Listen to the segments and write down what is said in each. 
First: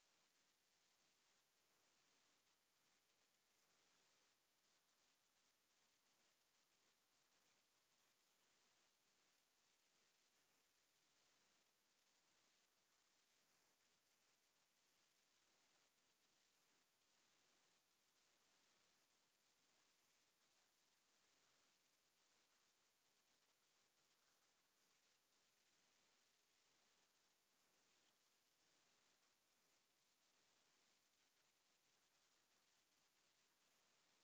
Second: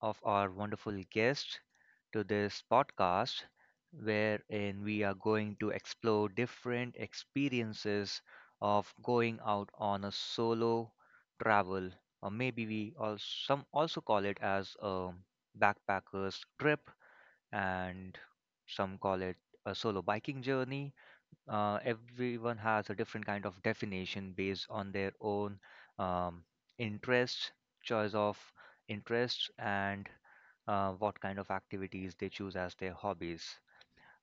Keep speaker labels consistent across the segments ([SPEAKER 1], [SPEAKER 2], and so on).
[SPEAKER 1] of our wonderful guests to this podcast, wherein we are going to explore different experiences of going out on a solo travel, or maybe we also some also call it as a backpackers trip and some call it a solo biking journey. Everyone has a different kind of definition based on their own um, interests, choice of interests, and what kind of activities they choose as their hobbies.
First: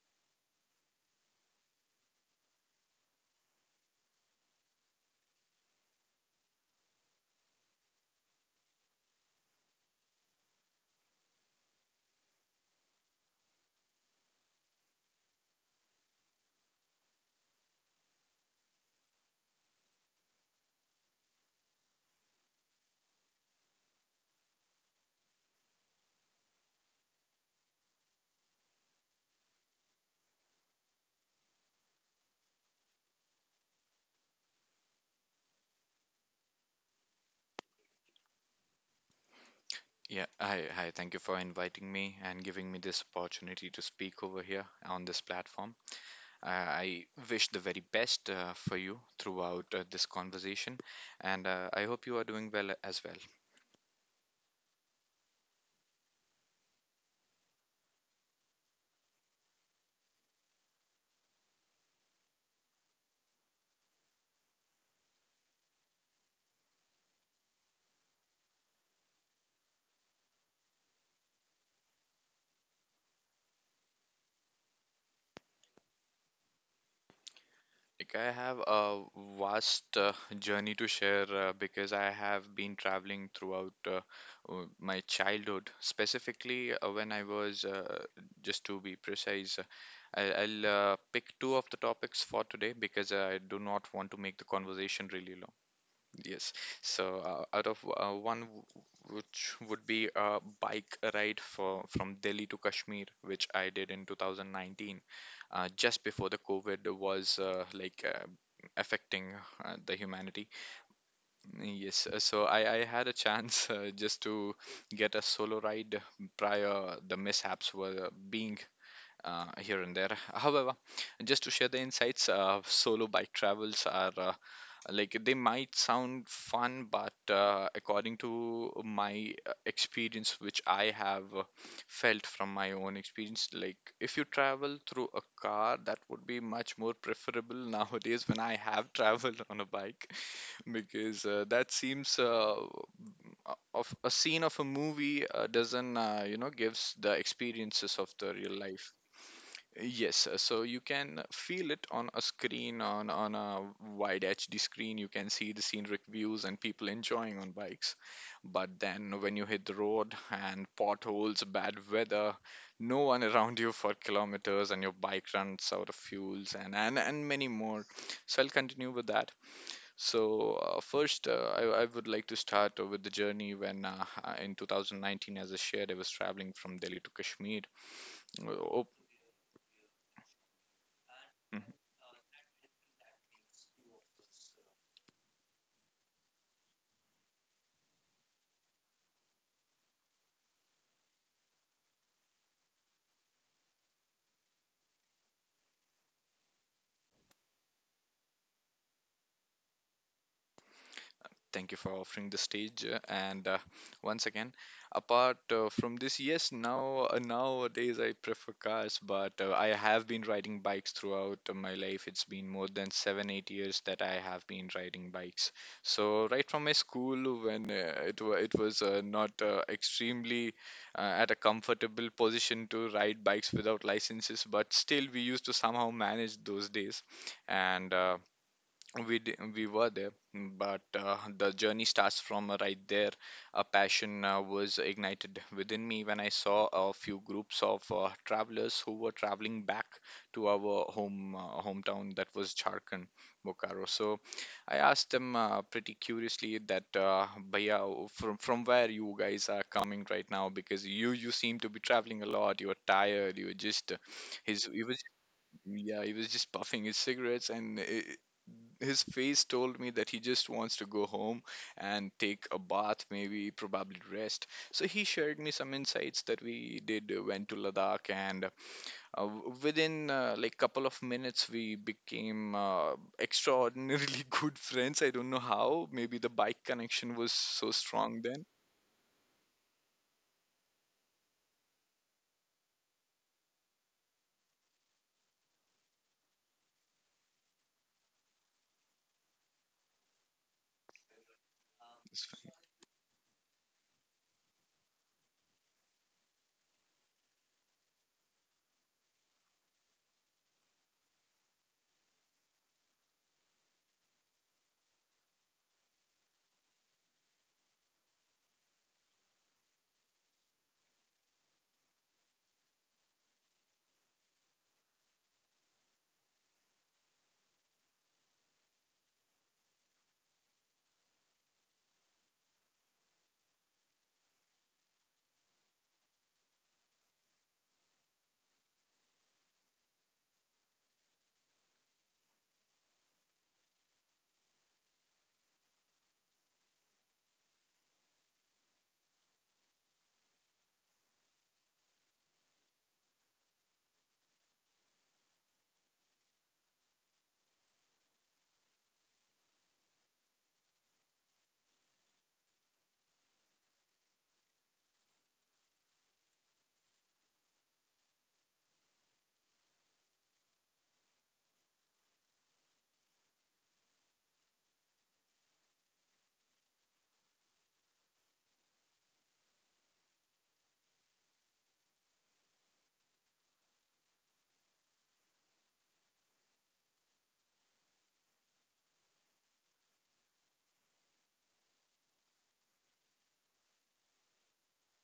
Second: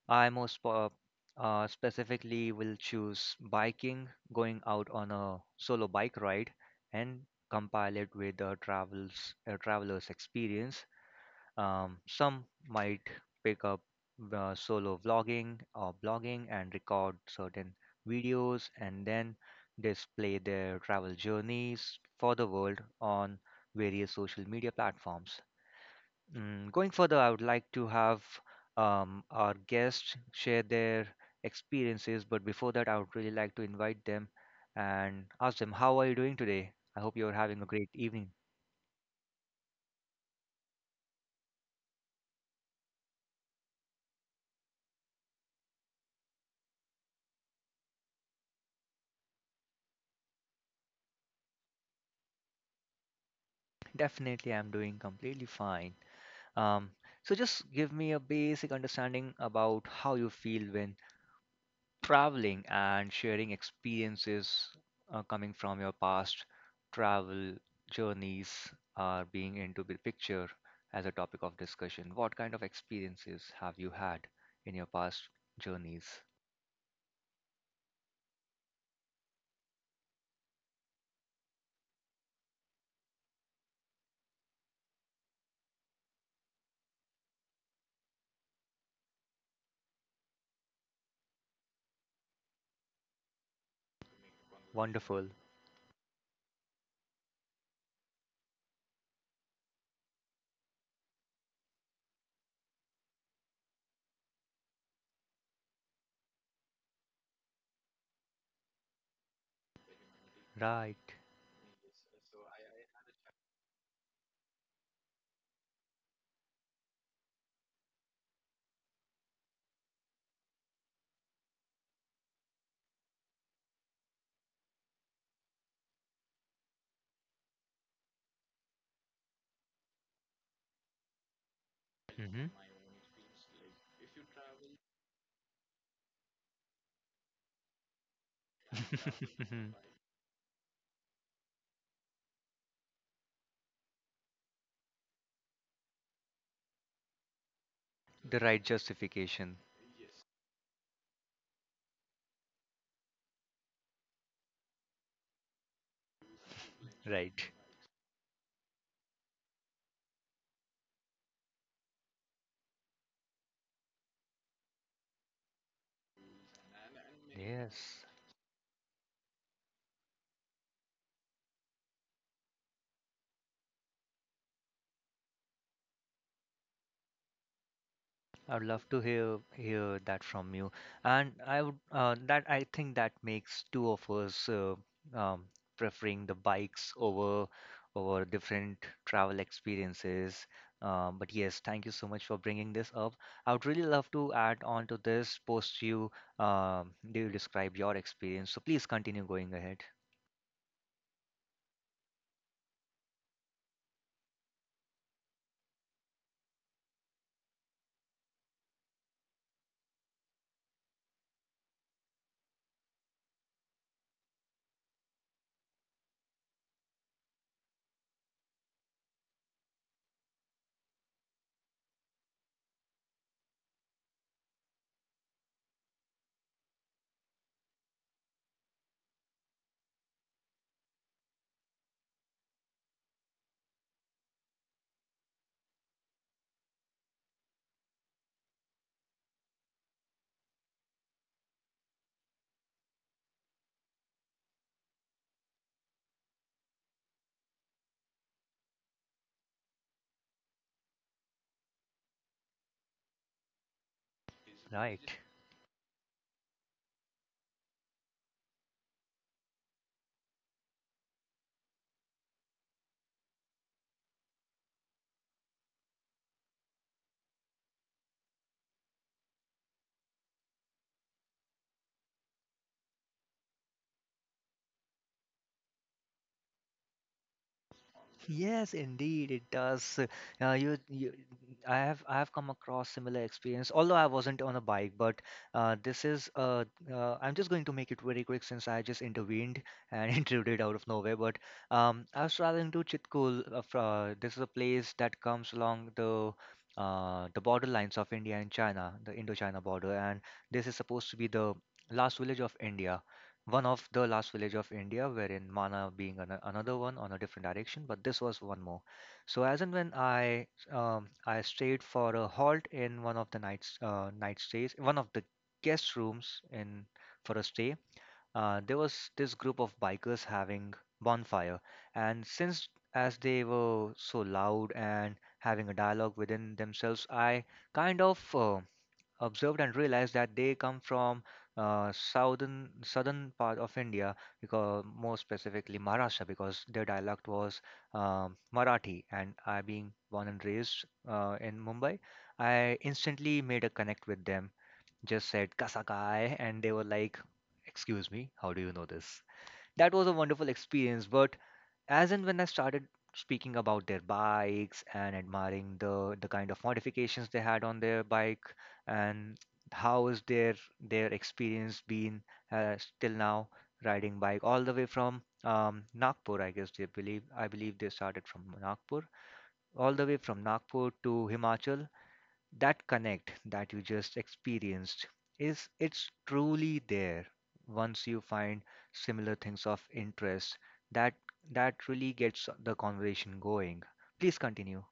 [SPEAKER 1] I most specifically will choose biking, going out on a solo bike ride, and compile it with a traveler's experience. Some might pick up solo vlogging or blogging and record certain videos and then display their travel journeys for the world on various social media platforms. Going further, I would like to have our guests share their experiences, but before that, I would really like to invite them and ask them, how are you doing today? I hope you're having a great evening.
[SPEAKER 2] Yeah, hi. Thank you for inviting me and giving me this opportunity to speak over here on this platform. I wish the very best for you throughout this conversation, and I hope you are doing well as well.
[SPEAKER 1] Definitely, I'm doing completely fine. Um, so just give me a basic understanding about how you feel when traveling and sharing experiences coming from your past travel journeys are being into the picture as a topic of discussion. What kind of experiences have you had in your past journeys?
[SPEAKER 2] Like I have a vast journey to share because I have been traveling throughout my childhood. Specifically, when I was, just to be precise, I'll pick two of the topics for today because I do not want to make the conversation
[SPEAKER 1] Wonderful.
[SPEAKER 2] really long. Yes. So out of one which would be a bike ride for from Delhi to Kashmir, which I did in 2019, just before the COVID was affecting the humanity.
[SPEAKER 1] Right.
[SPEAKER 2] Yes. So I had a chance just to get a solo ride prior the mishaps were being here and there. However, just to share the insights, solo bike travels are like they might sound fun, but according to my experience, which I have felt
[SPEAKER 1] Hmm.
[SPEAKER 2] from my own experience, like if you travel through a car, that would be much more preferable nowadays when I have traveled on a bike because that seems of a scene of a movie doesn't gives the experiences of the
[SPEAKER 1] The
[SPEAKER 2] real
[SPEAKER 1] right
[SPEAKER 2] life.
[SPEAKER 1] justification.
[SPEAKER 2] Yes, so you can feel it on a screen, on a wide HD screen. You can see the scenic views and people enjoying on
[SPEAKER 1] Right.
[SPEAKER 2] bikes. But then when you hit the road and potholes, bad weather, no one around you for kilometers, and your bike runs out of fuels, and many more.
[SPEAKER 1] Yes.
[SPEAKER 2] So I'll continue with that. So first, I would like to start with the journey when in 2019, as I shared, I was traveling from Delhi to Kashmir.
[SPEAKER 1] I'd
[SPEAKER 2] Oh,
[SPEAKER 1] love to hear that from you, and I
[SPEAKER 2] mm-hmm.
[SPEAKER 1] would that I think that makes two of us um, preferring the bikes over different travel experiences. But yes, thank you so much for bringing this up. I would really love to add on to this post you do you describe your experience. So please continue going ahead.
[SPEAKER 2] Thank you for offering the stage. And once again, apart from this, yes, now nowadays I prefer cars, but I have been riding bikes throughout my life. It's been more than 7, 8 years that I have been riding bikes. So right from my school, when it was not extremely at a comfortable position to ride bikes without licenses, but still we used to somehow manage those days and we were there, but the journey starts from right there. A passion was ignited within me when I saw a few groups of travelers who were traveling back to our home hometown, that was Jharkhand, Bokaro. So I asked them pretty curiously that bhaiya, from where you guys are coming right now, because you seem to be traveling a lot. You're tired, you're just his he was.
[SPEAKER 1] Right.
[SPEAKER 2] Yeah, he was just puffing his cigarettes, and I his face told me that he just wants to go home and take a bath, maybe probably rest. So he shared me some insights that we did went to Ladakh, and within like couple of minutes we became extraordinarily good friends. I don't know how. Maybe the bike connection was so strong then.
[SPEAKER 1] Yes, indeed, it does. Uh, you, you, I have come across similar experience. Although I wasn't on a bike, but this is. I'm just going to make it very quick since I just intervened and intruded out of nowhere. But I was traveling to Chitkul. This is a place that comes along the border lines of India and China, the Indo-China border, and this is supposed to be the last village of India one of the last village of India, wherein Mana being another one on a different direction, but this was one more. So as and when I stayed for a halt in one of the night stays, one of the guest rooms in for a stay, there was this group of bikers having bonfire, and since as they were so loud and having a dialogue within themselves, I kind of observed and realized that they come from southern part of India, because more specifically Maharashtra, because their dialect was Marathi, and I being born and raised in Mumbai, I instantly made a connect with them. Just said "Kasa kai," and they were like, "Excuse me, how do you know this?" That was a wonderful experience, but as and when I started speaking about their bikes and admiring the kind of modifications they had on their bike and how is their experience been still now riding bike all the way from Nagpur I believe they started from Nagpur, all the way from Nagpur to Himachal. That connect that you just experienced, is it's truly there. Once you find similar things of interest, that that really gets the conversation going. Please continue.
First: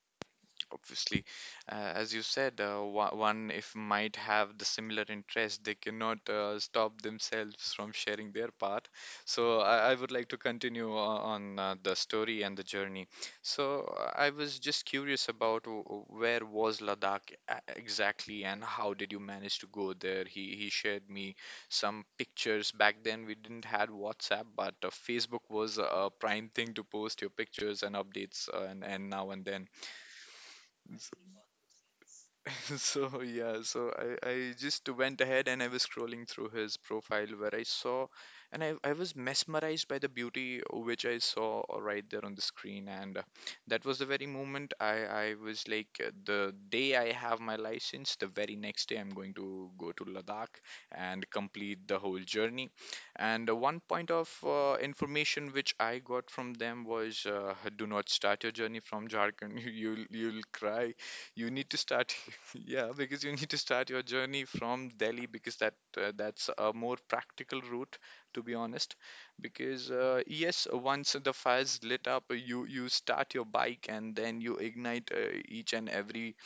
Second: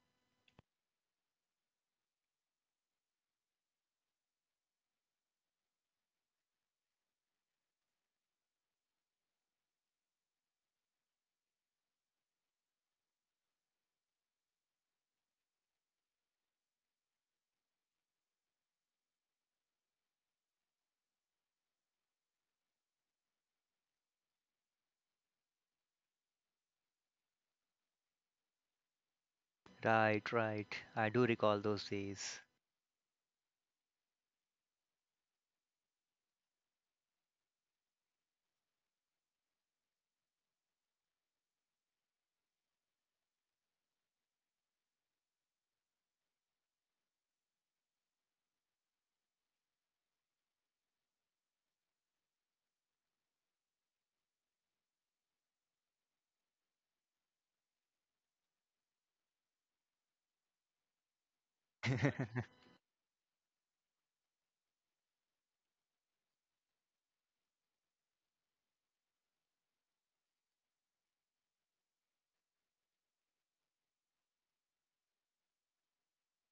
[SPEAKER 2] Obviously, as you said, one if might have the similar interest, they cannot stop themselves from sharing their part. So I would like to continue on the story and the journey. So I was just curious about where was Ladakh exactly, and how did you manage to go there. He shared me some pictures. Back then we didn't had WhatsApp, but Facebook was a prime thing to post your pictures and updates, and now and then.
[SPEAKER 1] Right, right, I do recall those days.
[SPEAKER 2] So yeah, so I just went ahead, and I was scrolling through his profile where I saw, and I was mesmerized by the beauty which I saw right there on the screen. And that was the very moment I was like the day I have my license, the very next day I'm going to go to Ladakh and complete the whole journey. And one point of information which I got from them was do not start your journey from Jharkhand. You'll cry. You need to start. Yeah, because you need to start your journey from Delhi, because that's a more practical route, to be honest. Because yes, once the fire's lit up, you start your bike and then you ignite each and every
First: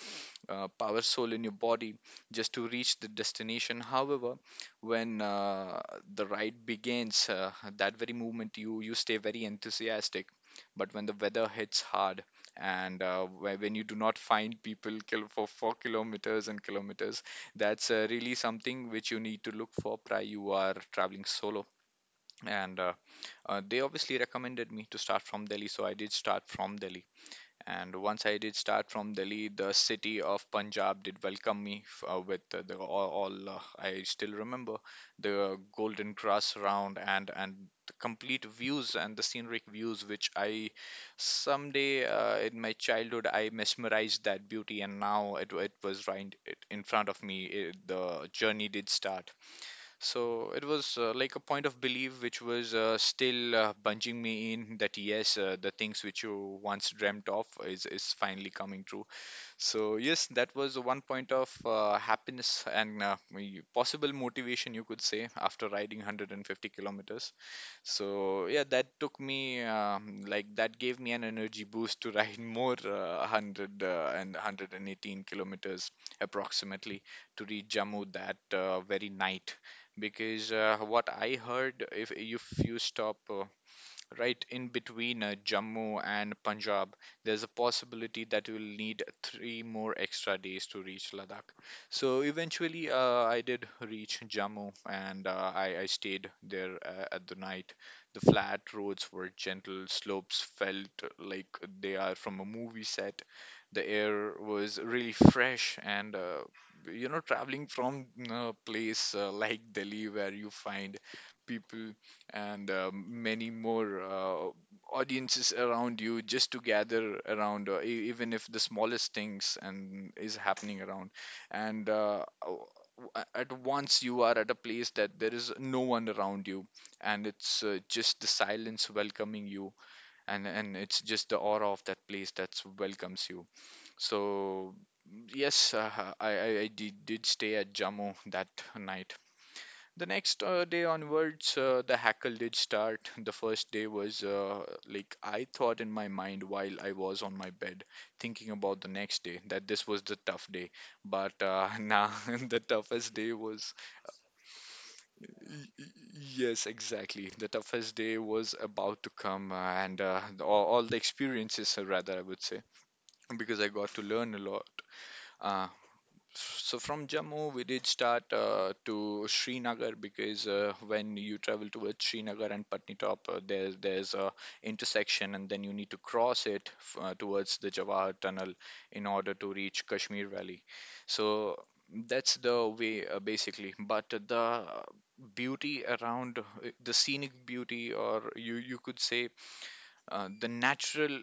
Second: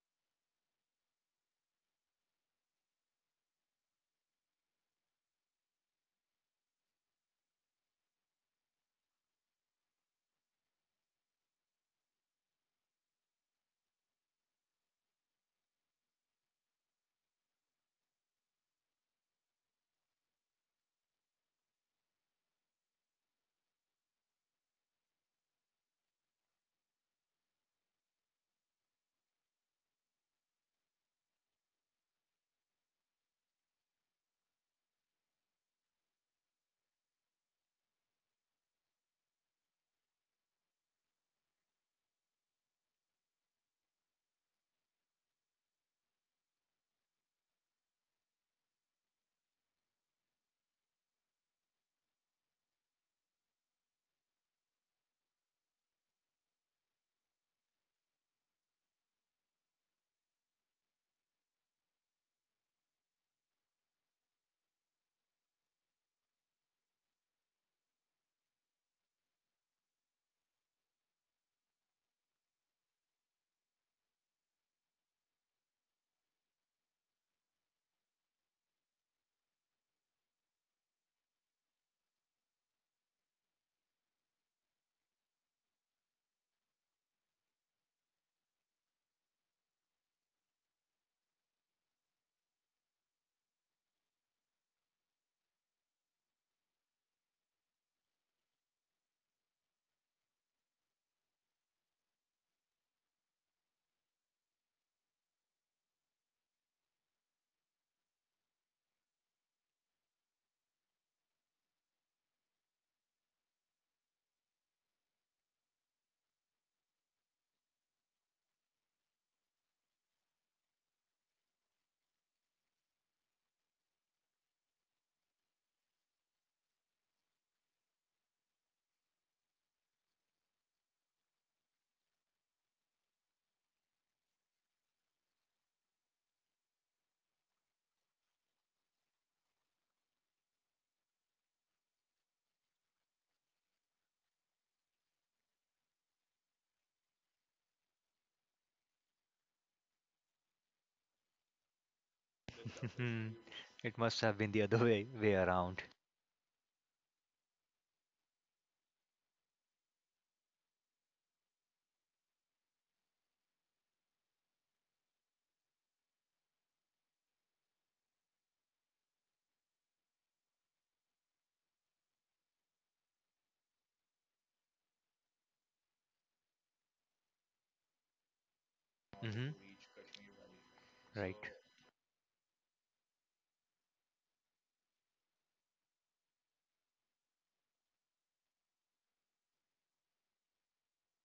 [SPEAKER 2] power soul in your body just to reach the destination. However, when the ride begins, that very moment you stay very enthusiastic. But when the weather hits hard, and when you do not find people for 4 kilometers and kilometers, that's really something which you need to look for. Prior you are traveling solo. And they obviously recommended me to start from Delhi, so I did start from Delhi. And once I did start from Delhi, the city of Punjab did welcome me with the all. I still remember the golden grass round and the complete views and the scenic views, which I someday, in my childhood I mesmerized that beauty, and now it was right in front of me. The journey did start. So it was like a point of belief which was still bunging me in that, yes, the things which you once dreamt of is finally coming true. So, yes, that was one point of happiness and possible motivation, you could say, after riding 150 kilometers. So yeah, that gave me an energy boost to ride more 100 and 118 kilometers approximately to reach Jammu that very night. Because what I heard, if you stop right in between Jammu and Punjab, there's a possibility that you will need 3 more extra days to reach Ladakh. So eventually, I did reach Jammu, and I stayed there at the night. The flat roads were gentle, slopes felt like they are from a movie set. The air was really fresh, and traveling from a place like Delhi, where you find people and many more audiences around you just to gather around even if the smallest things and is happening around, and at once you are at a place that there is no one around you. And it's just the silence welcoming you. And it's just the aura of that place that welcomes you. So, yes, I did stay at Jammu that night. The next day onwards, the hackle did start. The first day was like I thought in my mind while I was on my bed thinking about the next day that this was the tough day. But now the toughest day was.
[SPEAKER 1] It must have been the other way
[SPEAKER 2] Y-
[SPEAKER 1] way around.
[SPEAKER 2] y- Yes, exactly. The toughest day was about to come, and all the experiences, rather, I would say, because I got to learn a lot. Uh, so from Jammu, we did start to Srinagar, because when you travel towards Srinagar and Patnitop, there's a intersection, and then you need to cross it towards the Jawahar Tunnel in order
[SPEAKER 1] Hmm.
[SPEAKER 2] to reach Kashmir Valley.
[SPEAKER 1] Right.
[SPEAKER 2] So that's the way basically. But the beauty around, the scenic beauty, or you could say, the natural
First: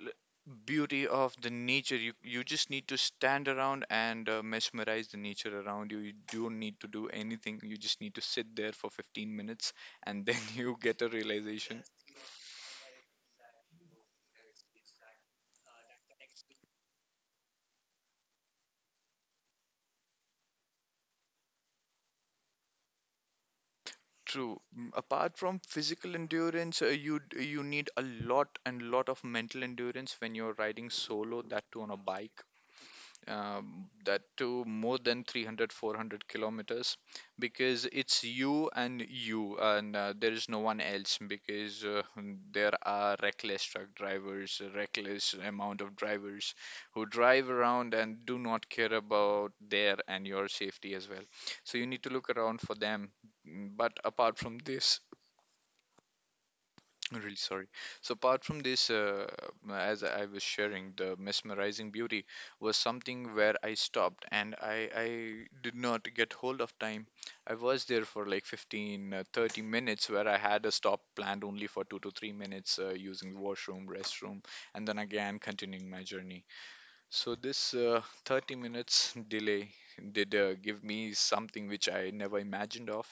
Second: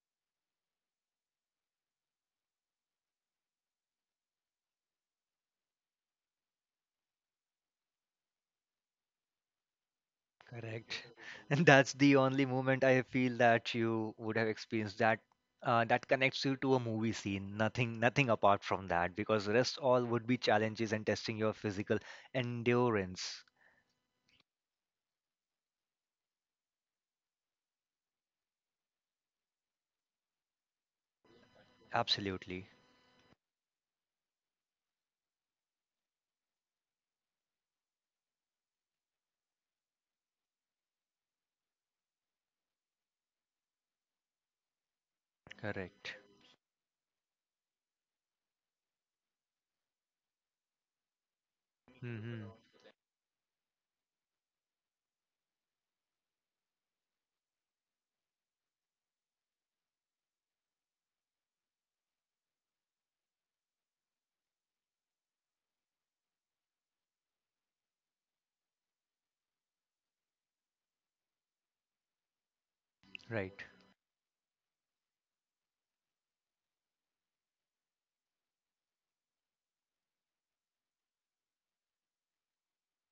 [SPEAKER 2] beauty of the nature, you just need to stand around and mesmerize the nature around You don't need to do anything, you just need to sit there for 15 minutes, and then you get
[SPEAKER 1] Correct.
[SPEAKER 2] a
[SPEAKER 1] And
[SPEAKER 2] realization.
[SPEAKER 1] that's the only moment I feel that you would have experienced that that connects you to a movie scene. Nothing, nothing apart from that, because the rest all would be challenges and testing your physical endurance.
[SPEAKER 2] True. Apart from physical endurance, you need a lot and lot of mental endurance when you're riding solo, that too on a bike,
[SPEAKER 1] Absolutely.
[SPEAKER 2] that to more than 300, 400 kilometers, because it's you and you, and there is no one else. Because there are reckless truck drivers, a reckless amount of
[SPEAKER 1] Correct.
[SPEAKER 2] drivers who drive around and do not care about their and your safety as well. So you need to look
[SPEAKER 1] Hmm.
[SPEAKER 2] around for them. But apart from this, I'm really sorry. So apart from this, as I was sharing, the mesmerizing beauty was something where I stopped and I did not get hold of time. I was there for like 15, 30 minutes where I had a stop planned only for 2 to 3 minutes using the
[SPEAKER 1] Right.
[SPEAKER 2] washroom, restroom, and then again continuing my journey. So this 30 minutes delay did give me something which I never imagined of,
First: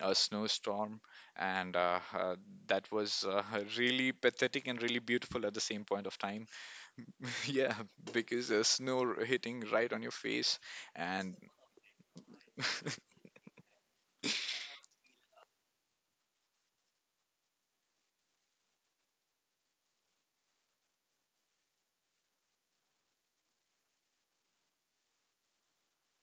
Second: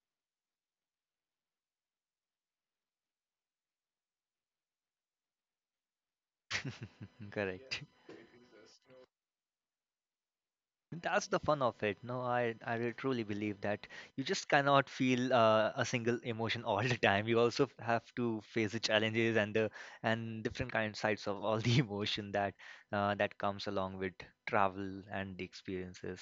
[SPEAKER 2] a snowstorm. And uh, uh, that was uh, really pathetic and really beautiful at the same point of time. Yeah,
[SPEAKER 1] Correct.
[SPEAKER 2] because snow hitting right on your face,
[SPEAKER 1] That's
[SPEAKER 2] and
[SPEAKER 1] the fun of it. No, I really truly believe that you just cannot feel a single emotion all the time. You also have to face the challenges and different kind sides of all the emotion that that comes along with travel and the experiences.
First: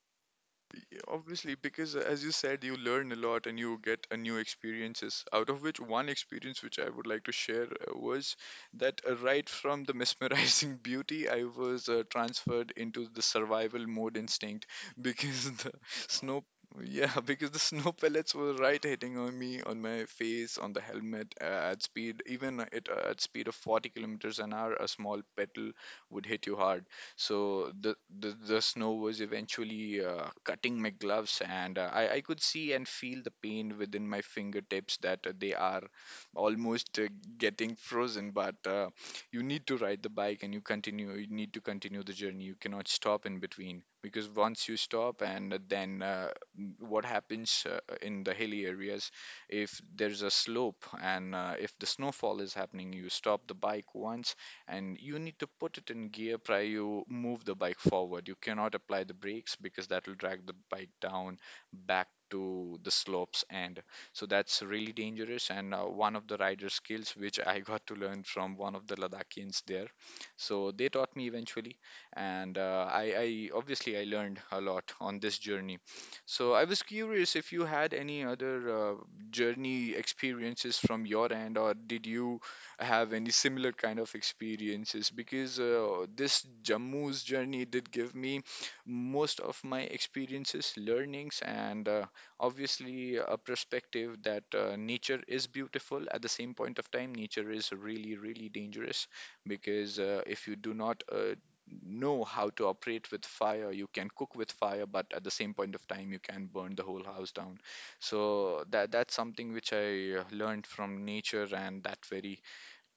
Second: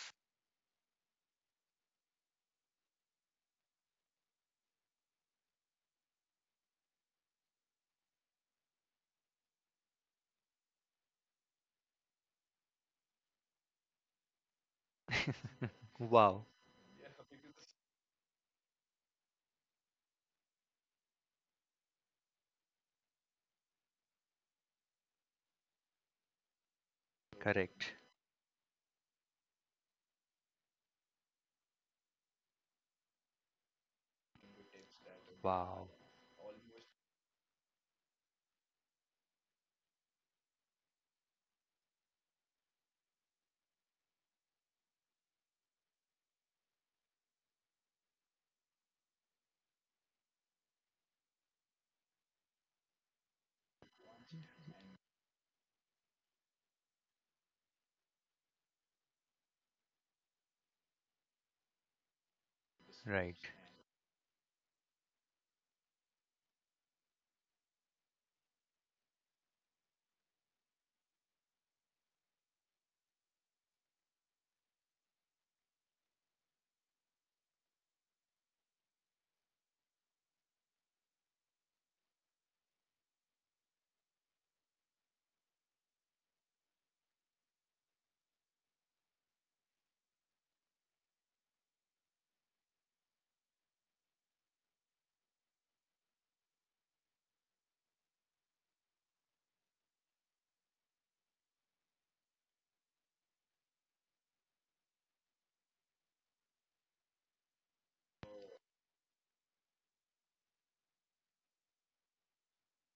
[SPEAKER 2] obviously, because as you said, you learn a lot and you get a new experiences. Out of which one experience which I would like to share was that right from the mesmerizing beauty, I was transferred into the survival mode instinct because the snow,
[SPEAKER 1] Wow.
[SPEAKER 2] yeah, because the snow pellets were right hitting on me, on my face, on the helmet at speed, even it at speed of 40 kilometers an hour. A small petal would hit you hard, so
[SPEAKER 1] Correct.
[SPEAKER 2] the snow was eventually cutting my gloves, and I could see and feel the pain within my fingertips, that they are
[SPEAKER 1] Wow.
[SPEAKER 2] almost getting frozen. But you need to ride the bike, and you continue. You need to continue the journey. You cannot stop in between, because once you stop, and then what happens in the hilly areas? If there's a slope and if the snowfall is happening, you stop the bike once and you need to put it in gear prior you move the bike forward. You cannot apply the brakes because that will drag the bike down back to the
[SPEAKER 1] Right.
[SPEAKER 2] slopes. And so that's really dangerous, and one of the rider skills which I got to learn from one of the Ladakians there. So they taught me eventually, and I obviously I learned a lot on this journey. So I was curious if you had any other journey experiences from your end, or did you have any similar kind of experiences, because this Jammu's journey did give me most of my experiences, learnings, and obviously a perspective that nature is beautiful. At the same point of time, nature is really, really dangerous, because if you do not know how to operate with fire, you can cook with fire, but at the same point of time you can burn the whole house down. So that's something which I learned from nature and that very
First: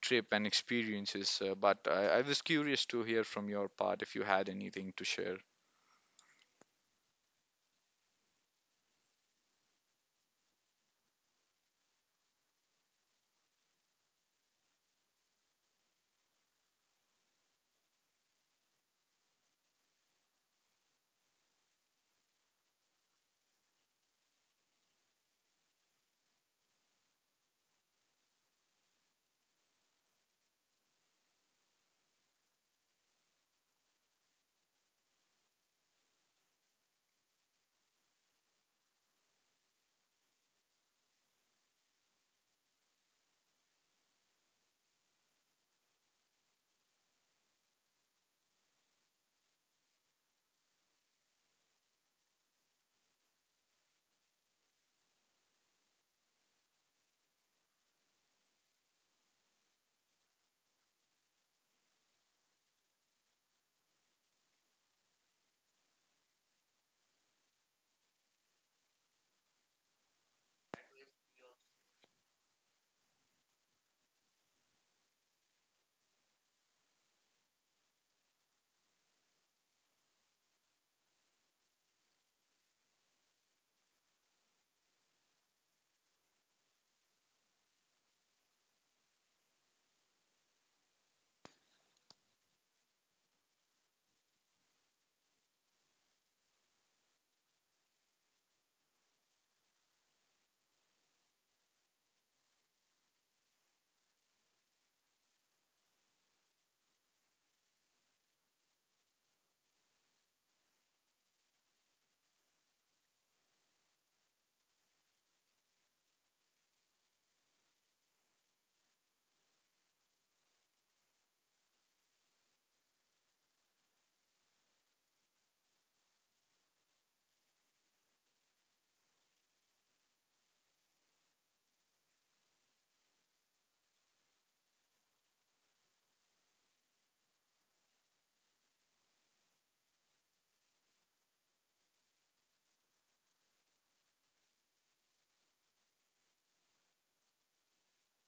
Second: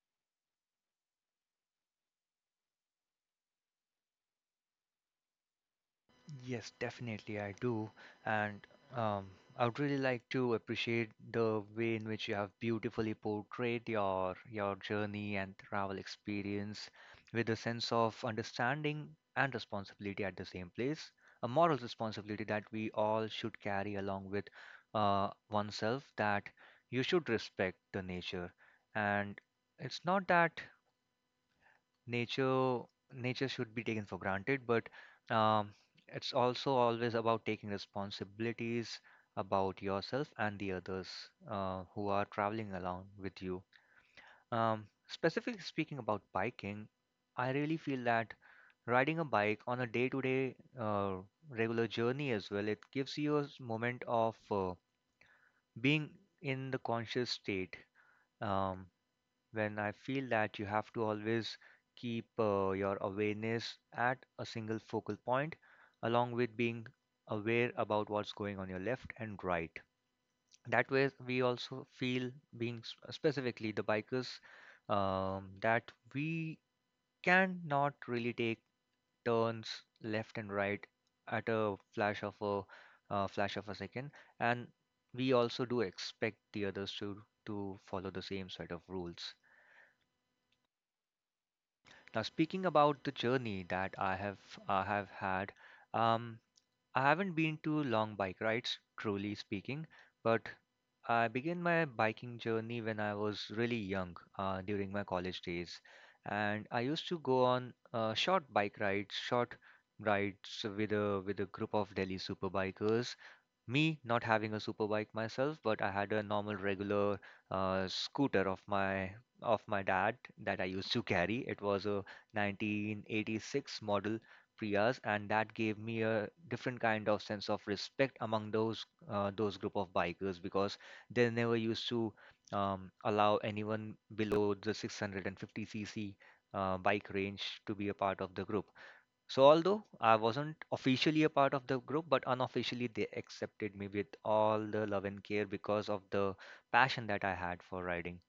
[SPEAKER 2] trip and experiences. But I was curious to hear from your part if you had anything to share.
[SPEAKER 1] Yes, definitely, I do. And um, I would really like to appreciate the way in which you have beautifully portrayed your journey and travel experience with a sense of understanding and responsibility at the same place, a moral responsibility that we all should carry along with oneself, that you should respect the nature. And it's not that nature nature should be taken for granted, but um, it's also always about taking responsibilities about yourself and the others who are traveling along with you. Specifically speaking about biking, I really feel that riding a bike on a day-to-day regular journey as well, it gives you a moment of being in the conscious state. Um, when I feel that you have to always keep your awareness at a single focal point, along with being aware about what's going on your left and right. That way, we also feel, being specifically the bikers, that we cannot really take turns left and right at a flash of a second, and we also do expect the others to follow the same set of rules. Now, speaking about the journey that I have had, um, I haven't been to long bike rides, truly speaking, but I began my biking journey when I was really young, during my college days, and I used to go on short bike rides, short rides with a group of Delhi super bikers, me not having a super bike myself, but I had a normal regular scooter of my dad that I used to carry. It was a 1986 model Prius, and that gave me a different kind of sense of respect among those group of bikers because they never used to allow anyone below the 650cc bike range to be a part of the group. So although I wasn't officially a part of the group, but unofficially they accepted me with all the love and care because of the passion that I had for riding.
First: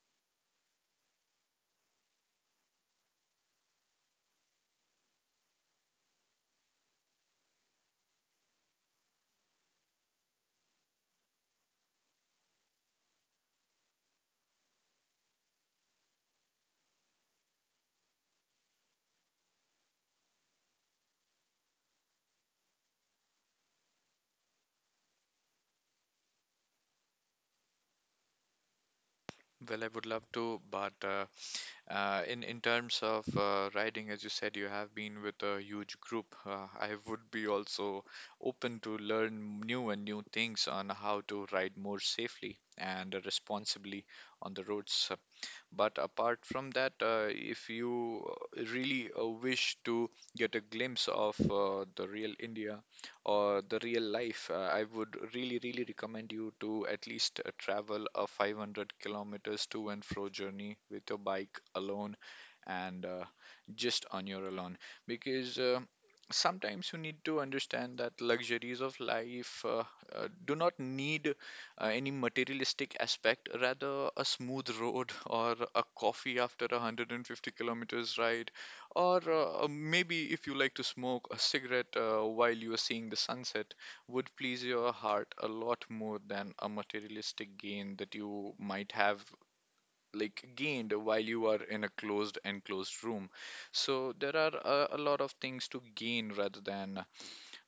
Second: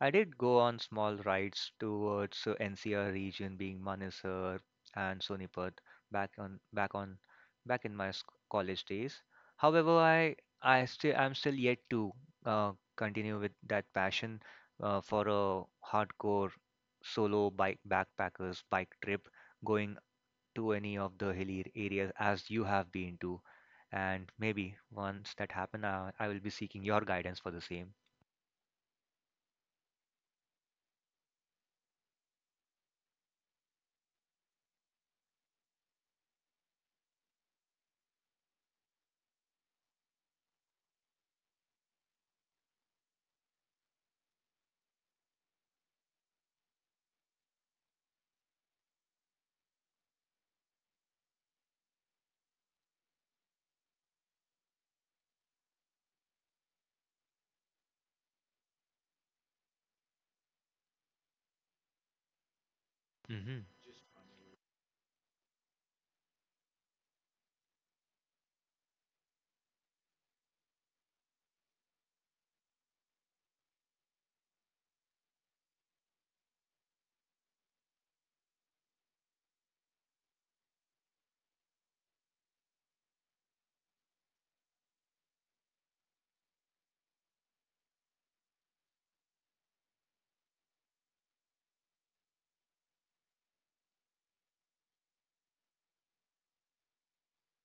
[SPEAKER 1] I did go on small rides towards NCR region, being Manesar and Sonipat back on back on back in my college days. However, I'm still yet to uh, continue with that passion for a hardcore solo bike backpackers bike trip going to any of the hilly areas as you have been to. And maybe once that happen, I will be seeking your guidance for the same.
[SPEAKER 2] Well, I would love to, but in terms of riding, as you said, you have been with a huge group. I would be also open to learn new and new things on how to ride more safely and responsibly on the roads. But apart from that, if you really wish to get a glimpse of the real India or the real life, I would really, really recommend you to at least travel a 500 kilometers to and fro journey with your bike alone, and
[SPEAKER 1] Hmm.
[SPEAKER 2] just on your alone. Because sometimes you need to understand that luxuries of life do not need any materialistic aspect, rather a smooth road or a coffee after a 150 kilometers ride, or maybe if you like to smoke a cigarette while you are seeing the sunset, would please your heart a lot more than a materialistic gain that you might have like gained while you are in a closed enclosed room. So there are a lot of things to gain rather than uh,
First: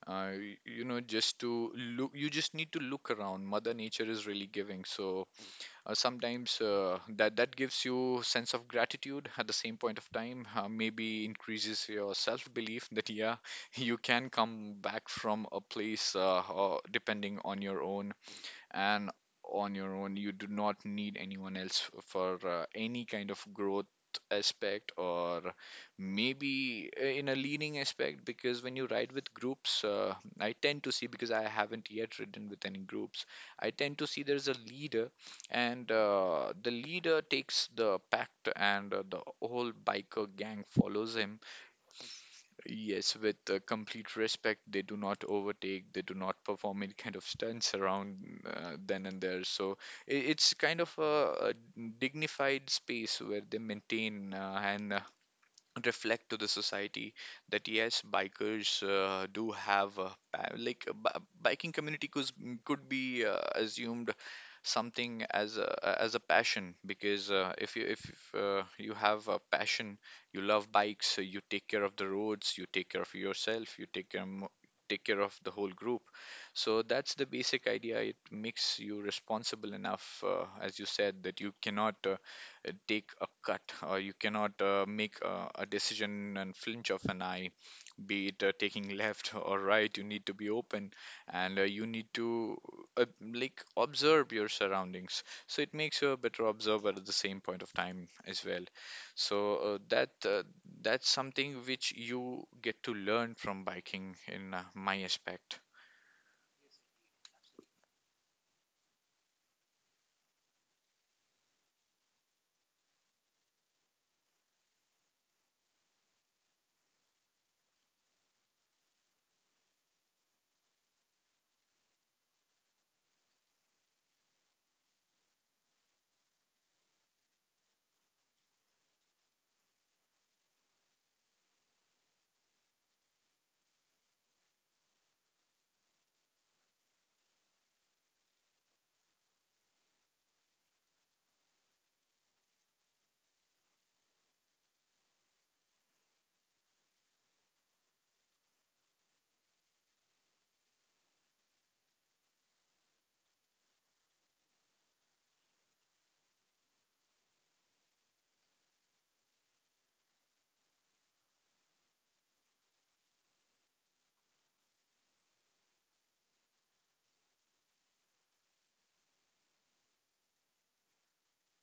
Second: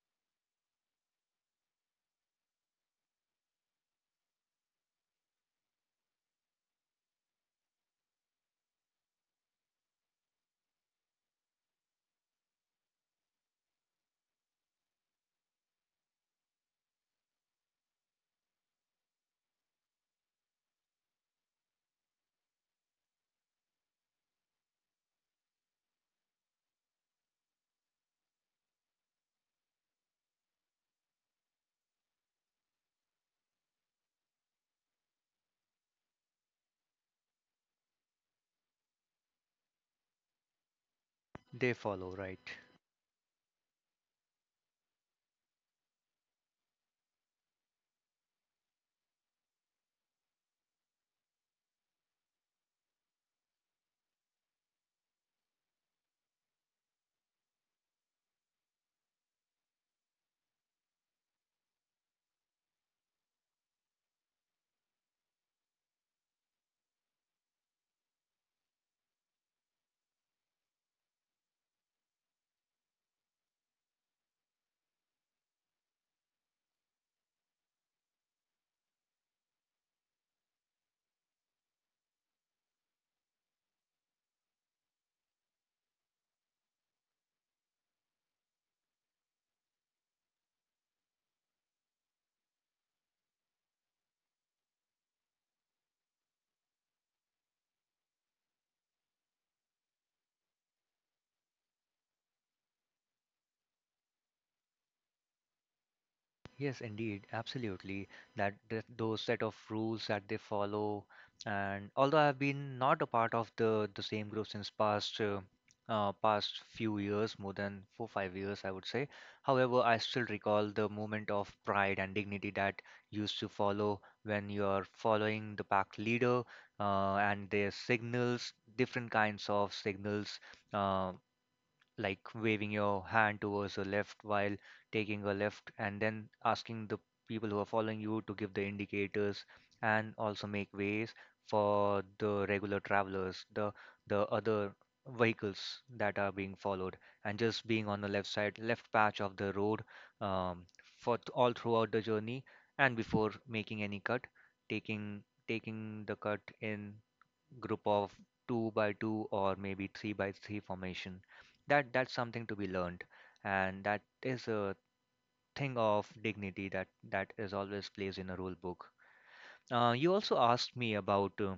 [SPEAKER 2] y- you know just to look. You just need to look around. Mother nature is really giving. So sometimes that gives you sense of gratitude. At the same point of time, maybe increases your self belief that yeah, you can come back from a place, or depending on your own, and on your own you do not need anyone else for any kind of growth aspect, or maybe in a leading aspect, because when you ride with groups, I tend to see, because I haven't yet ridden with any groups, I tend to see there's a leader, and the leader takes the pact, and the whole biker gang follows him.
[SPEAKER 1] They follow, right?
[SPEAKER 2] Yes, with complete respect, they do not overtake, they do not perform any kind of stunts around then and there. So I- it's kind of a dignified space where they maintain and reflect to the society that yes, bikers do have a, like a biking community could be assumed something as a as a passion, because if you have a passion, you love bikes, so you take care of the roads, you take care of yourself, you take care take care of the whole group. So that's the basic idea. It makes you responsible enough, as you said, that you cannot take a cut, or you cannot make a decision and flinch of an eye, be it taking left or right. You need to be open, and you need to uh, like observe your surroundings, so it makes you a better observer at the same point of time as well. So that's something which you get to learn from biking in my aspect.
[SPEAKER 1] Yes, indeed, absolutely. That th those set of rules that they follow, and although I've been not a part of the same group since past past few years, more than 4-5 years, I would say. However, I still recall the moment of pride and dignity that used to follow when you are following the pack leader and their signals, different kinds of signals. um like waving your hand towards the left while taking a left and then asking the people who are following you to give the indicators and also make ways for the regular travelers, the other vehicles that are being followed and just being on the left side, left patch of the road, um, all throughout the journey, and before making any cut, taking the cut in group of two by two or maybe three by three formation. That that's something to be learned, and that is a thing of dignity that is always placed in a rule book. You also asked me about uh,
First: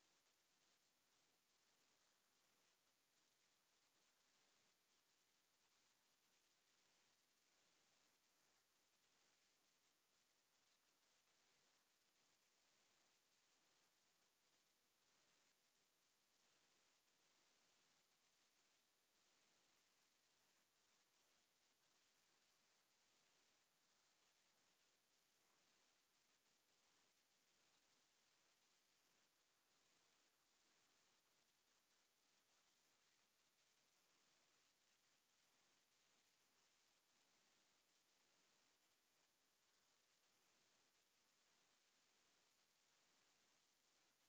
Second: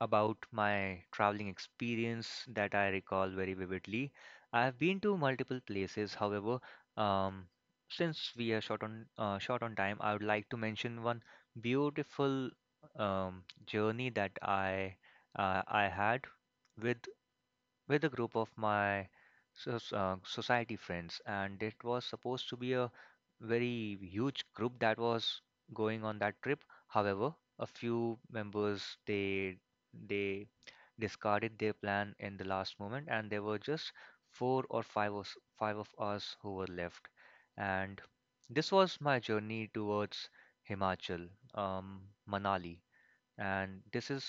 [SPEAKER 1] about my traveling experience that I recall very vividly. I have been to multiple places, however, um, since we are short on time, I would like to mention one beautiful journey that I had with with a group of my society friends, and it was supposed to be a very huge group that was going on that trip. However, a few members they discarded their plan in the last moment, and there were just four or five of us who were left. And this was my journey towards Himachal, Manali, and this is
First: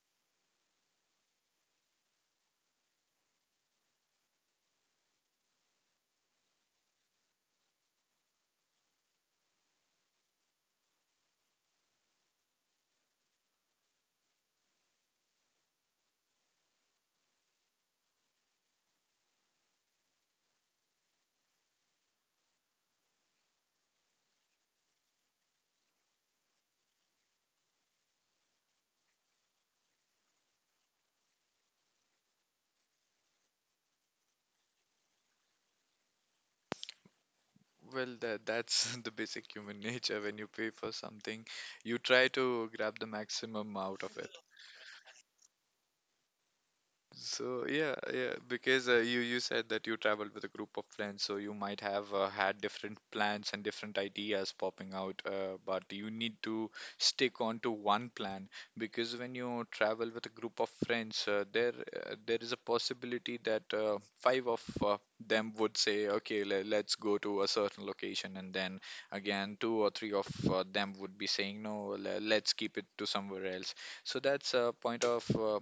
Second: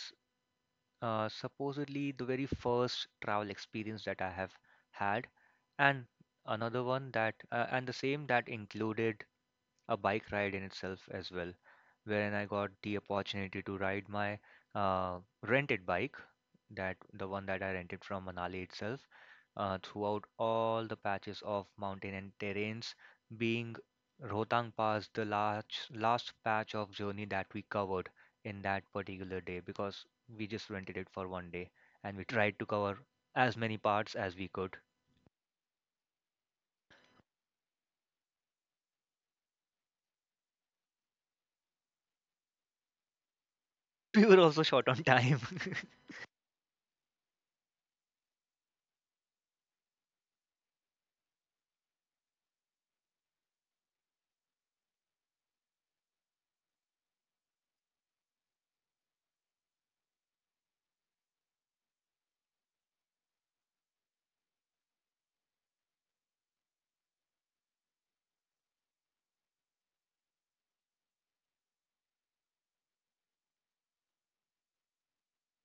[SPEAKER 1] supposedly the very first travel experience that I have had, and another one that, and the same that included a bike ride in itself as well, wherein I got the opportunity to ride my uh, rented bike, that the one that I rented from Manali itself, throughout all the patches of mountain and terrains, being Rohtang Pass the last patch of journey that we covered in that particular day because we just rented it for 1 day and we tried to cover as many parts as we could.
[SPEAKER 2] Well, that's the basic human nature: when you pay for something, you try to grab the maximum out of
[SPEAKER 1] We
[SPEAKER 2] it.
[SPEAKER 1] were also short on time.
[SPEAKER 2] So yeah, yeah, because you said that you traveled with a group of friends, so you might have had different plans and different ideas popping out, but you need to stick on to one plan, because when you travel with a group of friends, there is a possibility that five of them would say, okay, let's go to a certain location, and then again two or three of them would be saying, no, let's keep it to somewhere else. So that's a point of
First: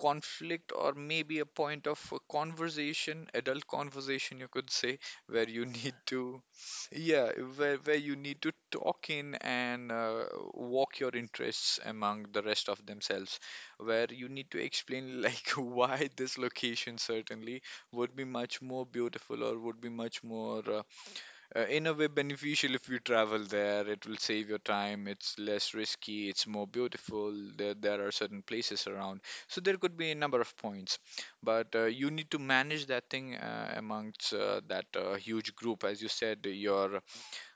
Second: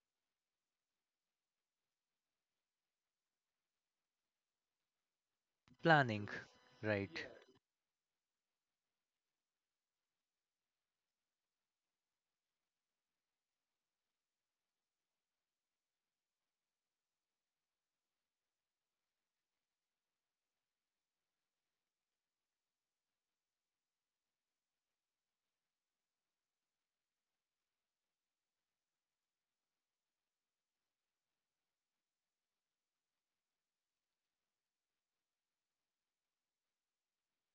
[SPEAKER 2] conflict, or maybe a point of conversation, adult conversation, you could say, where you need
[SPEAKER 1] Planning,
[SPEAKER 2] to,
[SPEAKER 1] right?
[SPEAKER 2] yeah, where you need to talk in, and walk your interests among the rest of themselves, where you need to explain like why this location certainly would be much more beautiful, or would be much more in a way beneficial. If you travel there, it will save your time, it's less risky, it's more beautiful. There are certain places around, so there could be a number of points, but you need to manage that thing amongst that huge group. As you said, your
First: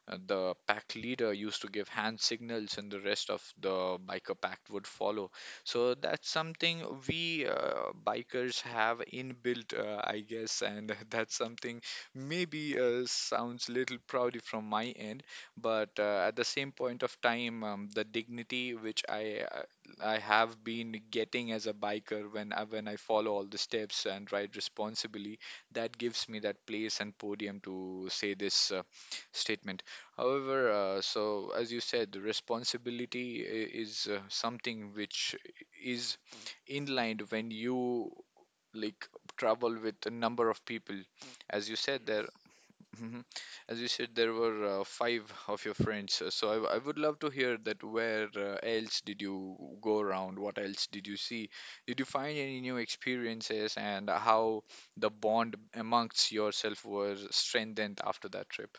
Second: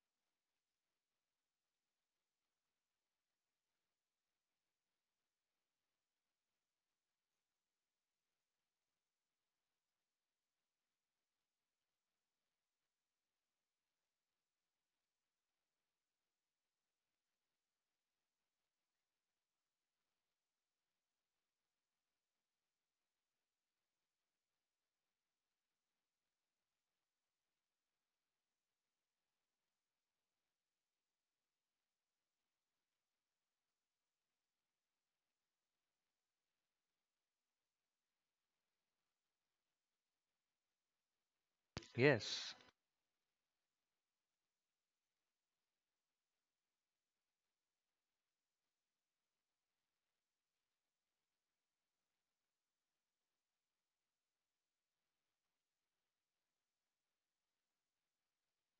[SPEAKER 2] the pack leader used to give hand signals, and the rest of the biker pack would follow. So that's something we bikers have inbuilt, I guess, and that's something maybe sounds little proudy from my end, but at the same point of time, the dignity which I have been getting as a biker, when when I follow all the steps and ride responsibly, that gives me that place and podium to say this statement. However, so as you said, responsibility is something which is inlined when you like travel with a number of people. As you said, there,
[SPEAKER 1] Yes.
[SPEAKER 2] mhm. As you said, there were five of your friends. So I would love to hear that. Where else did you go around? What else did you see? Did you find any new experiences, and how the bond amongst yourself was strengthened after that trip?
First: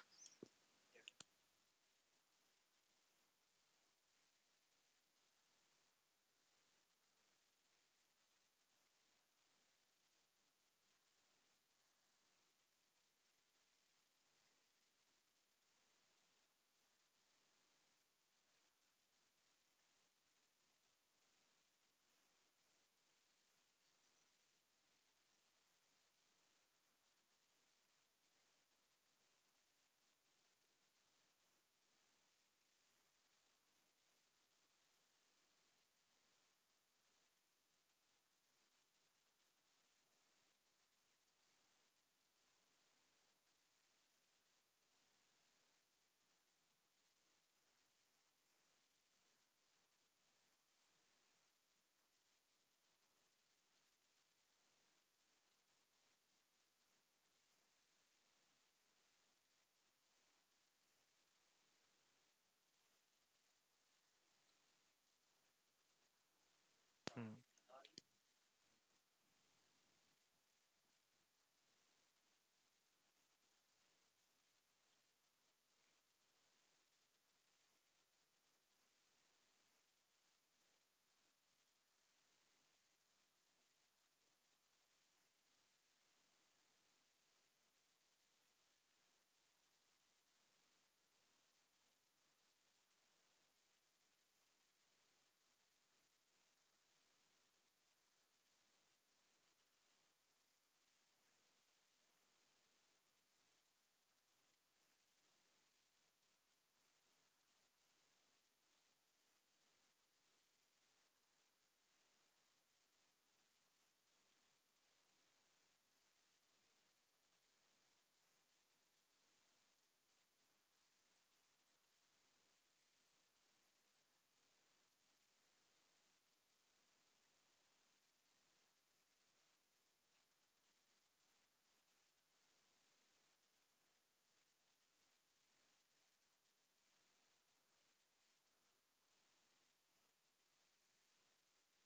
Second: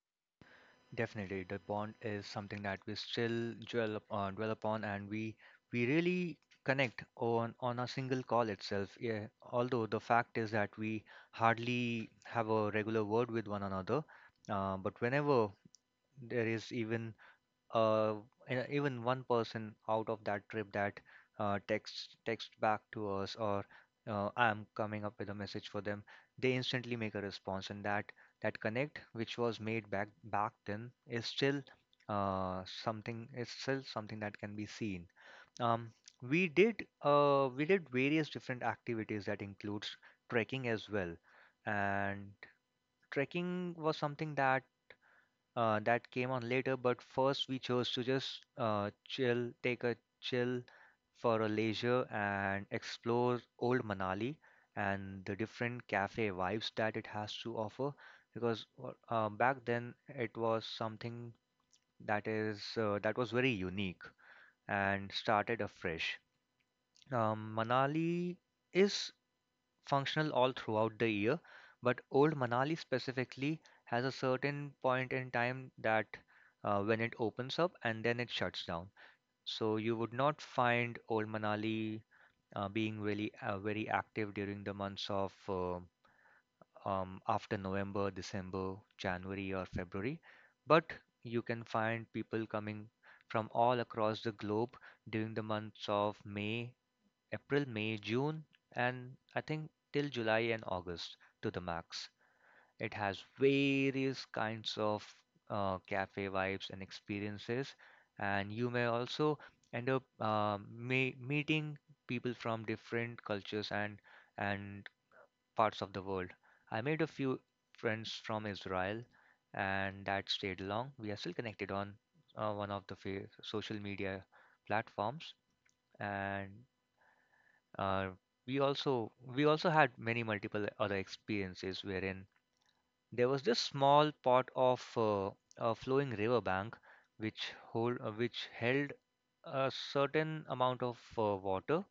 [SPEAKER 1] Definitely, the bond is something that we still dwell upon, and we really connect on a single call itself. Yeah, although the fact is that we hardly have a regular word with one another, but whenever there is even uh, even one person out of that trip that text back to us or I'm coming up with a message for them, they instantly make a response, and that connect which was made back then is still something that can be seen. Um, we did we did various different activities that includes trekking as well, and trekking was something that came on later, but first we chose to just take a chill for a leisure and explore Old Manali and the different cafe vibes that it has to offer. Because back then it was something that was very unique and started afresh. Manali is functional all throughout the year, but Old Manali specifically has a certain point in time that when it opens up and then it shuts down. So you would not find Old Manali being really very active during the months of after November, December, January, or February, but you can find people coming from all across the globe during the months of May April, May, June, and I think till July and August to the max. It has various kinds of cafe vibes and experiences, and you may also end up me meeting people from different cultures and parts of the world. I made a few friends from Israel, and that stayed long. We are still connected on one of the fa social media platforms, and uh, we also had many multiple other experiences wherein there was this small part of a flowing river bank which hold which held a certain amount of water,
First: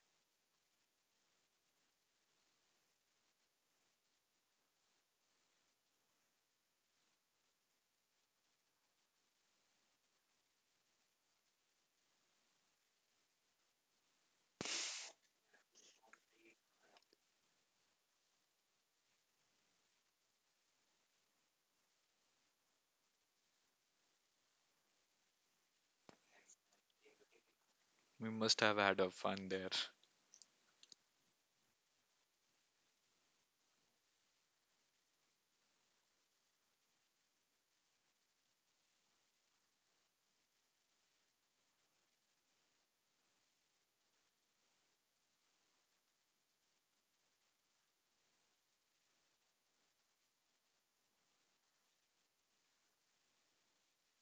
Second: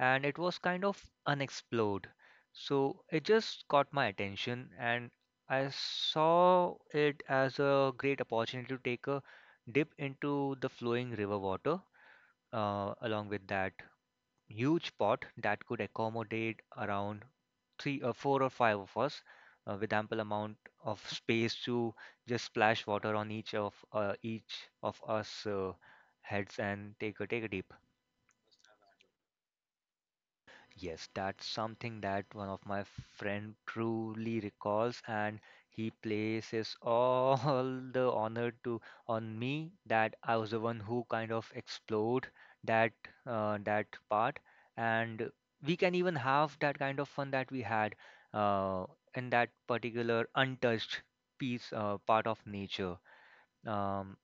[SPEAKER 1] and it was kind of unexplored, so it just caught my attention and I saw it as a great opportunity to take a dip into the flowing river water, along with that huge pot that could accommodate around three or four or five of us with ample amount of space to just splash water on each of us heads and take a deep.
[SPEAKER 2] We must have had a fun there.
[SPEAKER 1] Yes, that's something that one of my friend truly recalls, and he places all the honor to on me that I was the one who kind of explored that that part, and we can even have that kind of fun that we had uh, in that particular untouched piece part of nature. Um,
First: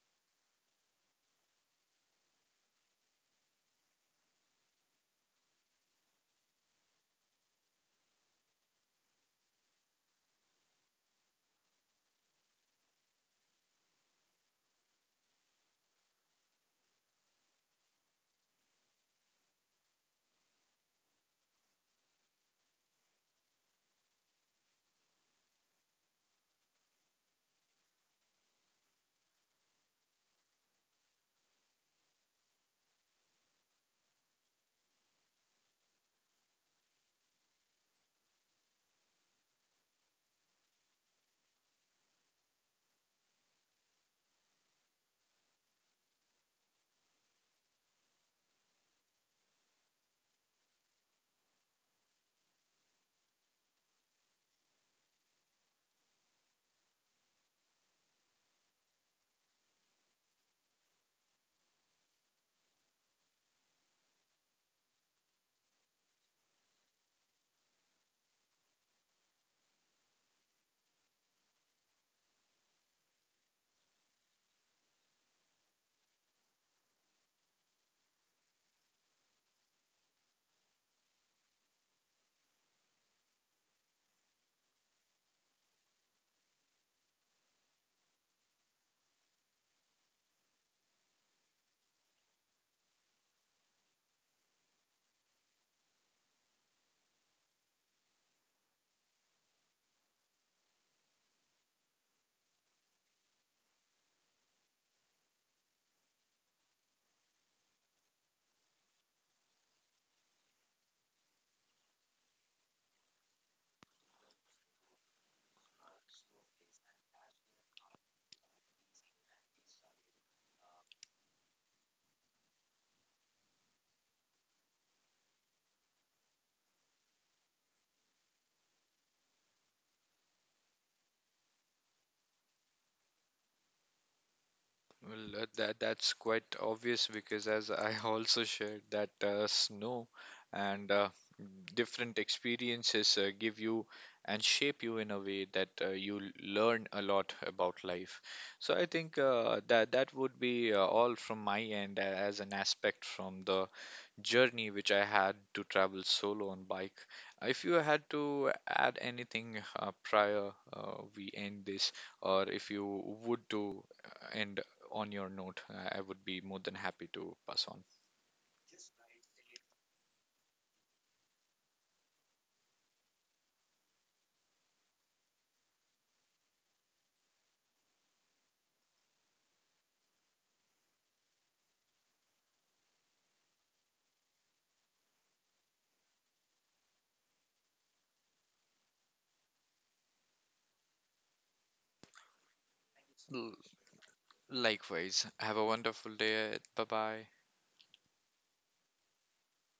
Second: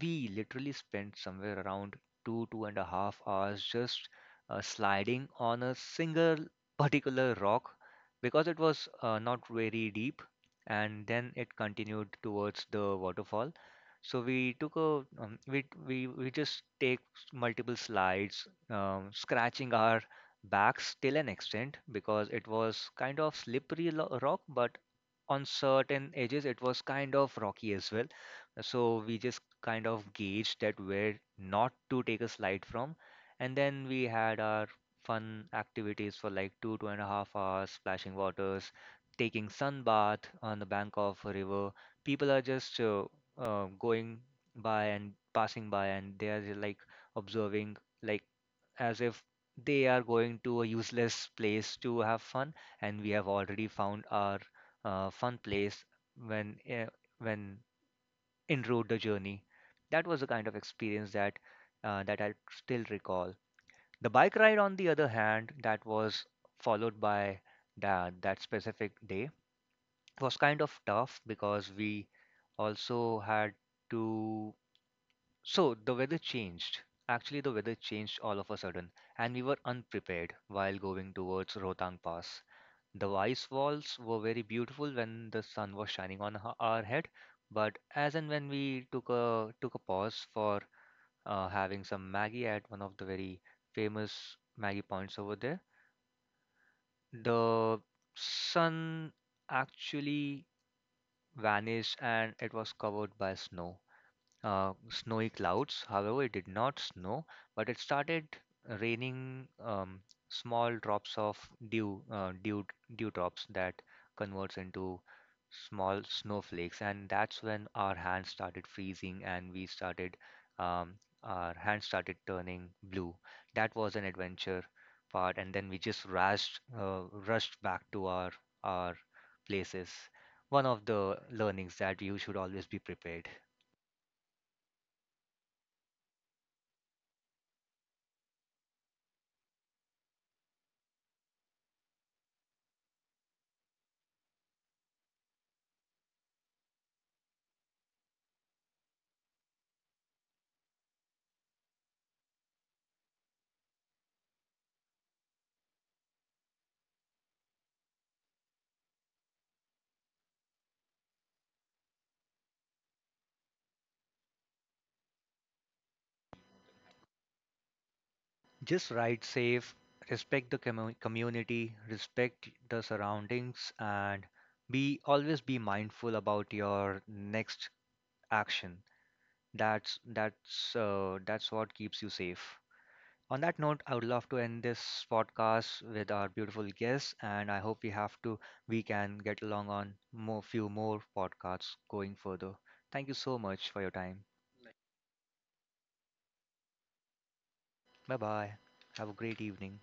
[SPEAKER 1] we literally spent somewhere around two and a half hours just sliding on a single particular rock because it was not very deep, and then it continued towards the waterfall. So we took a we just take s- multiple slides, scratching our backs till an extent because it was kind of slippery lo rock, but on certain edges it was kind of rocky as well, so we just kind of gauged that where not to take a slide from, and then we had our fun activities for like two and a half hours splashing waters, taking sun bath on the bank of a river. People are just going by and passing by, and they are like observing, like, as if they are going to a useless place to have fun, and we have already found our fun place when when en route the journey. That was the kind of experience that I still recall. The bike ride, on the other hand, that was followed by that specific day was kind of tough because we also had to so the weather changed. Actually, the weather changed all of a sudden, and we were unprepared while going towards Rohtang Pass. The ice walls were very beautiful when the sun was shining on our head, but as and when we took a pause for having some Maggie at one of the very famous Maggie points over there, the sun actually vanished and it was covered by snowy clouds. However, it did not snow, but it started raining small drops of dew, uh, dew, dew drops that converts into small snowflakes. And that's when our hands started freezing and we started, um, our hands started turning blue. That was an adventure part. And then we just rushed back to our places. One of the learnings that you should always be prepared.
[SPEAKER 2] Well, that's quite obvious, because as I also shared that snow and different experiences give you and shape you in a way that you learn a lot about life. So I think that would be all from my end as an aspect from the journey which I had to travel solo on bike. If you had to add anything prior, we end this, or if you would to end on your note, I would be more than happy to pass on.
[SPEAKER 1] Just ride safe, respect the community, respect the surroundings, and be always be mindful about your next action. That's what keeps you safe. On that note, I would love to end this podcast with our beautiful guest, and I hope we have to we can get along on more few more podcasts going further. Thank you so
[SPEAKER 2] L-
[SPEAKER 1] much for your time.
[SPEAKER 2] Likewise, have a wonderful day. Bye bye.
[SPEAKER 1] Bye bye. Have a great evening.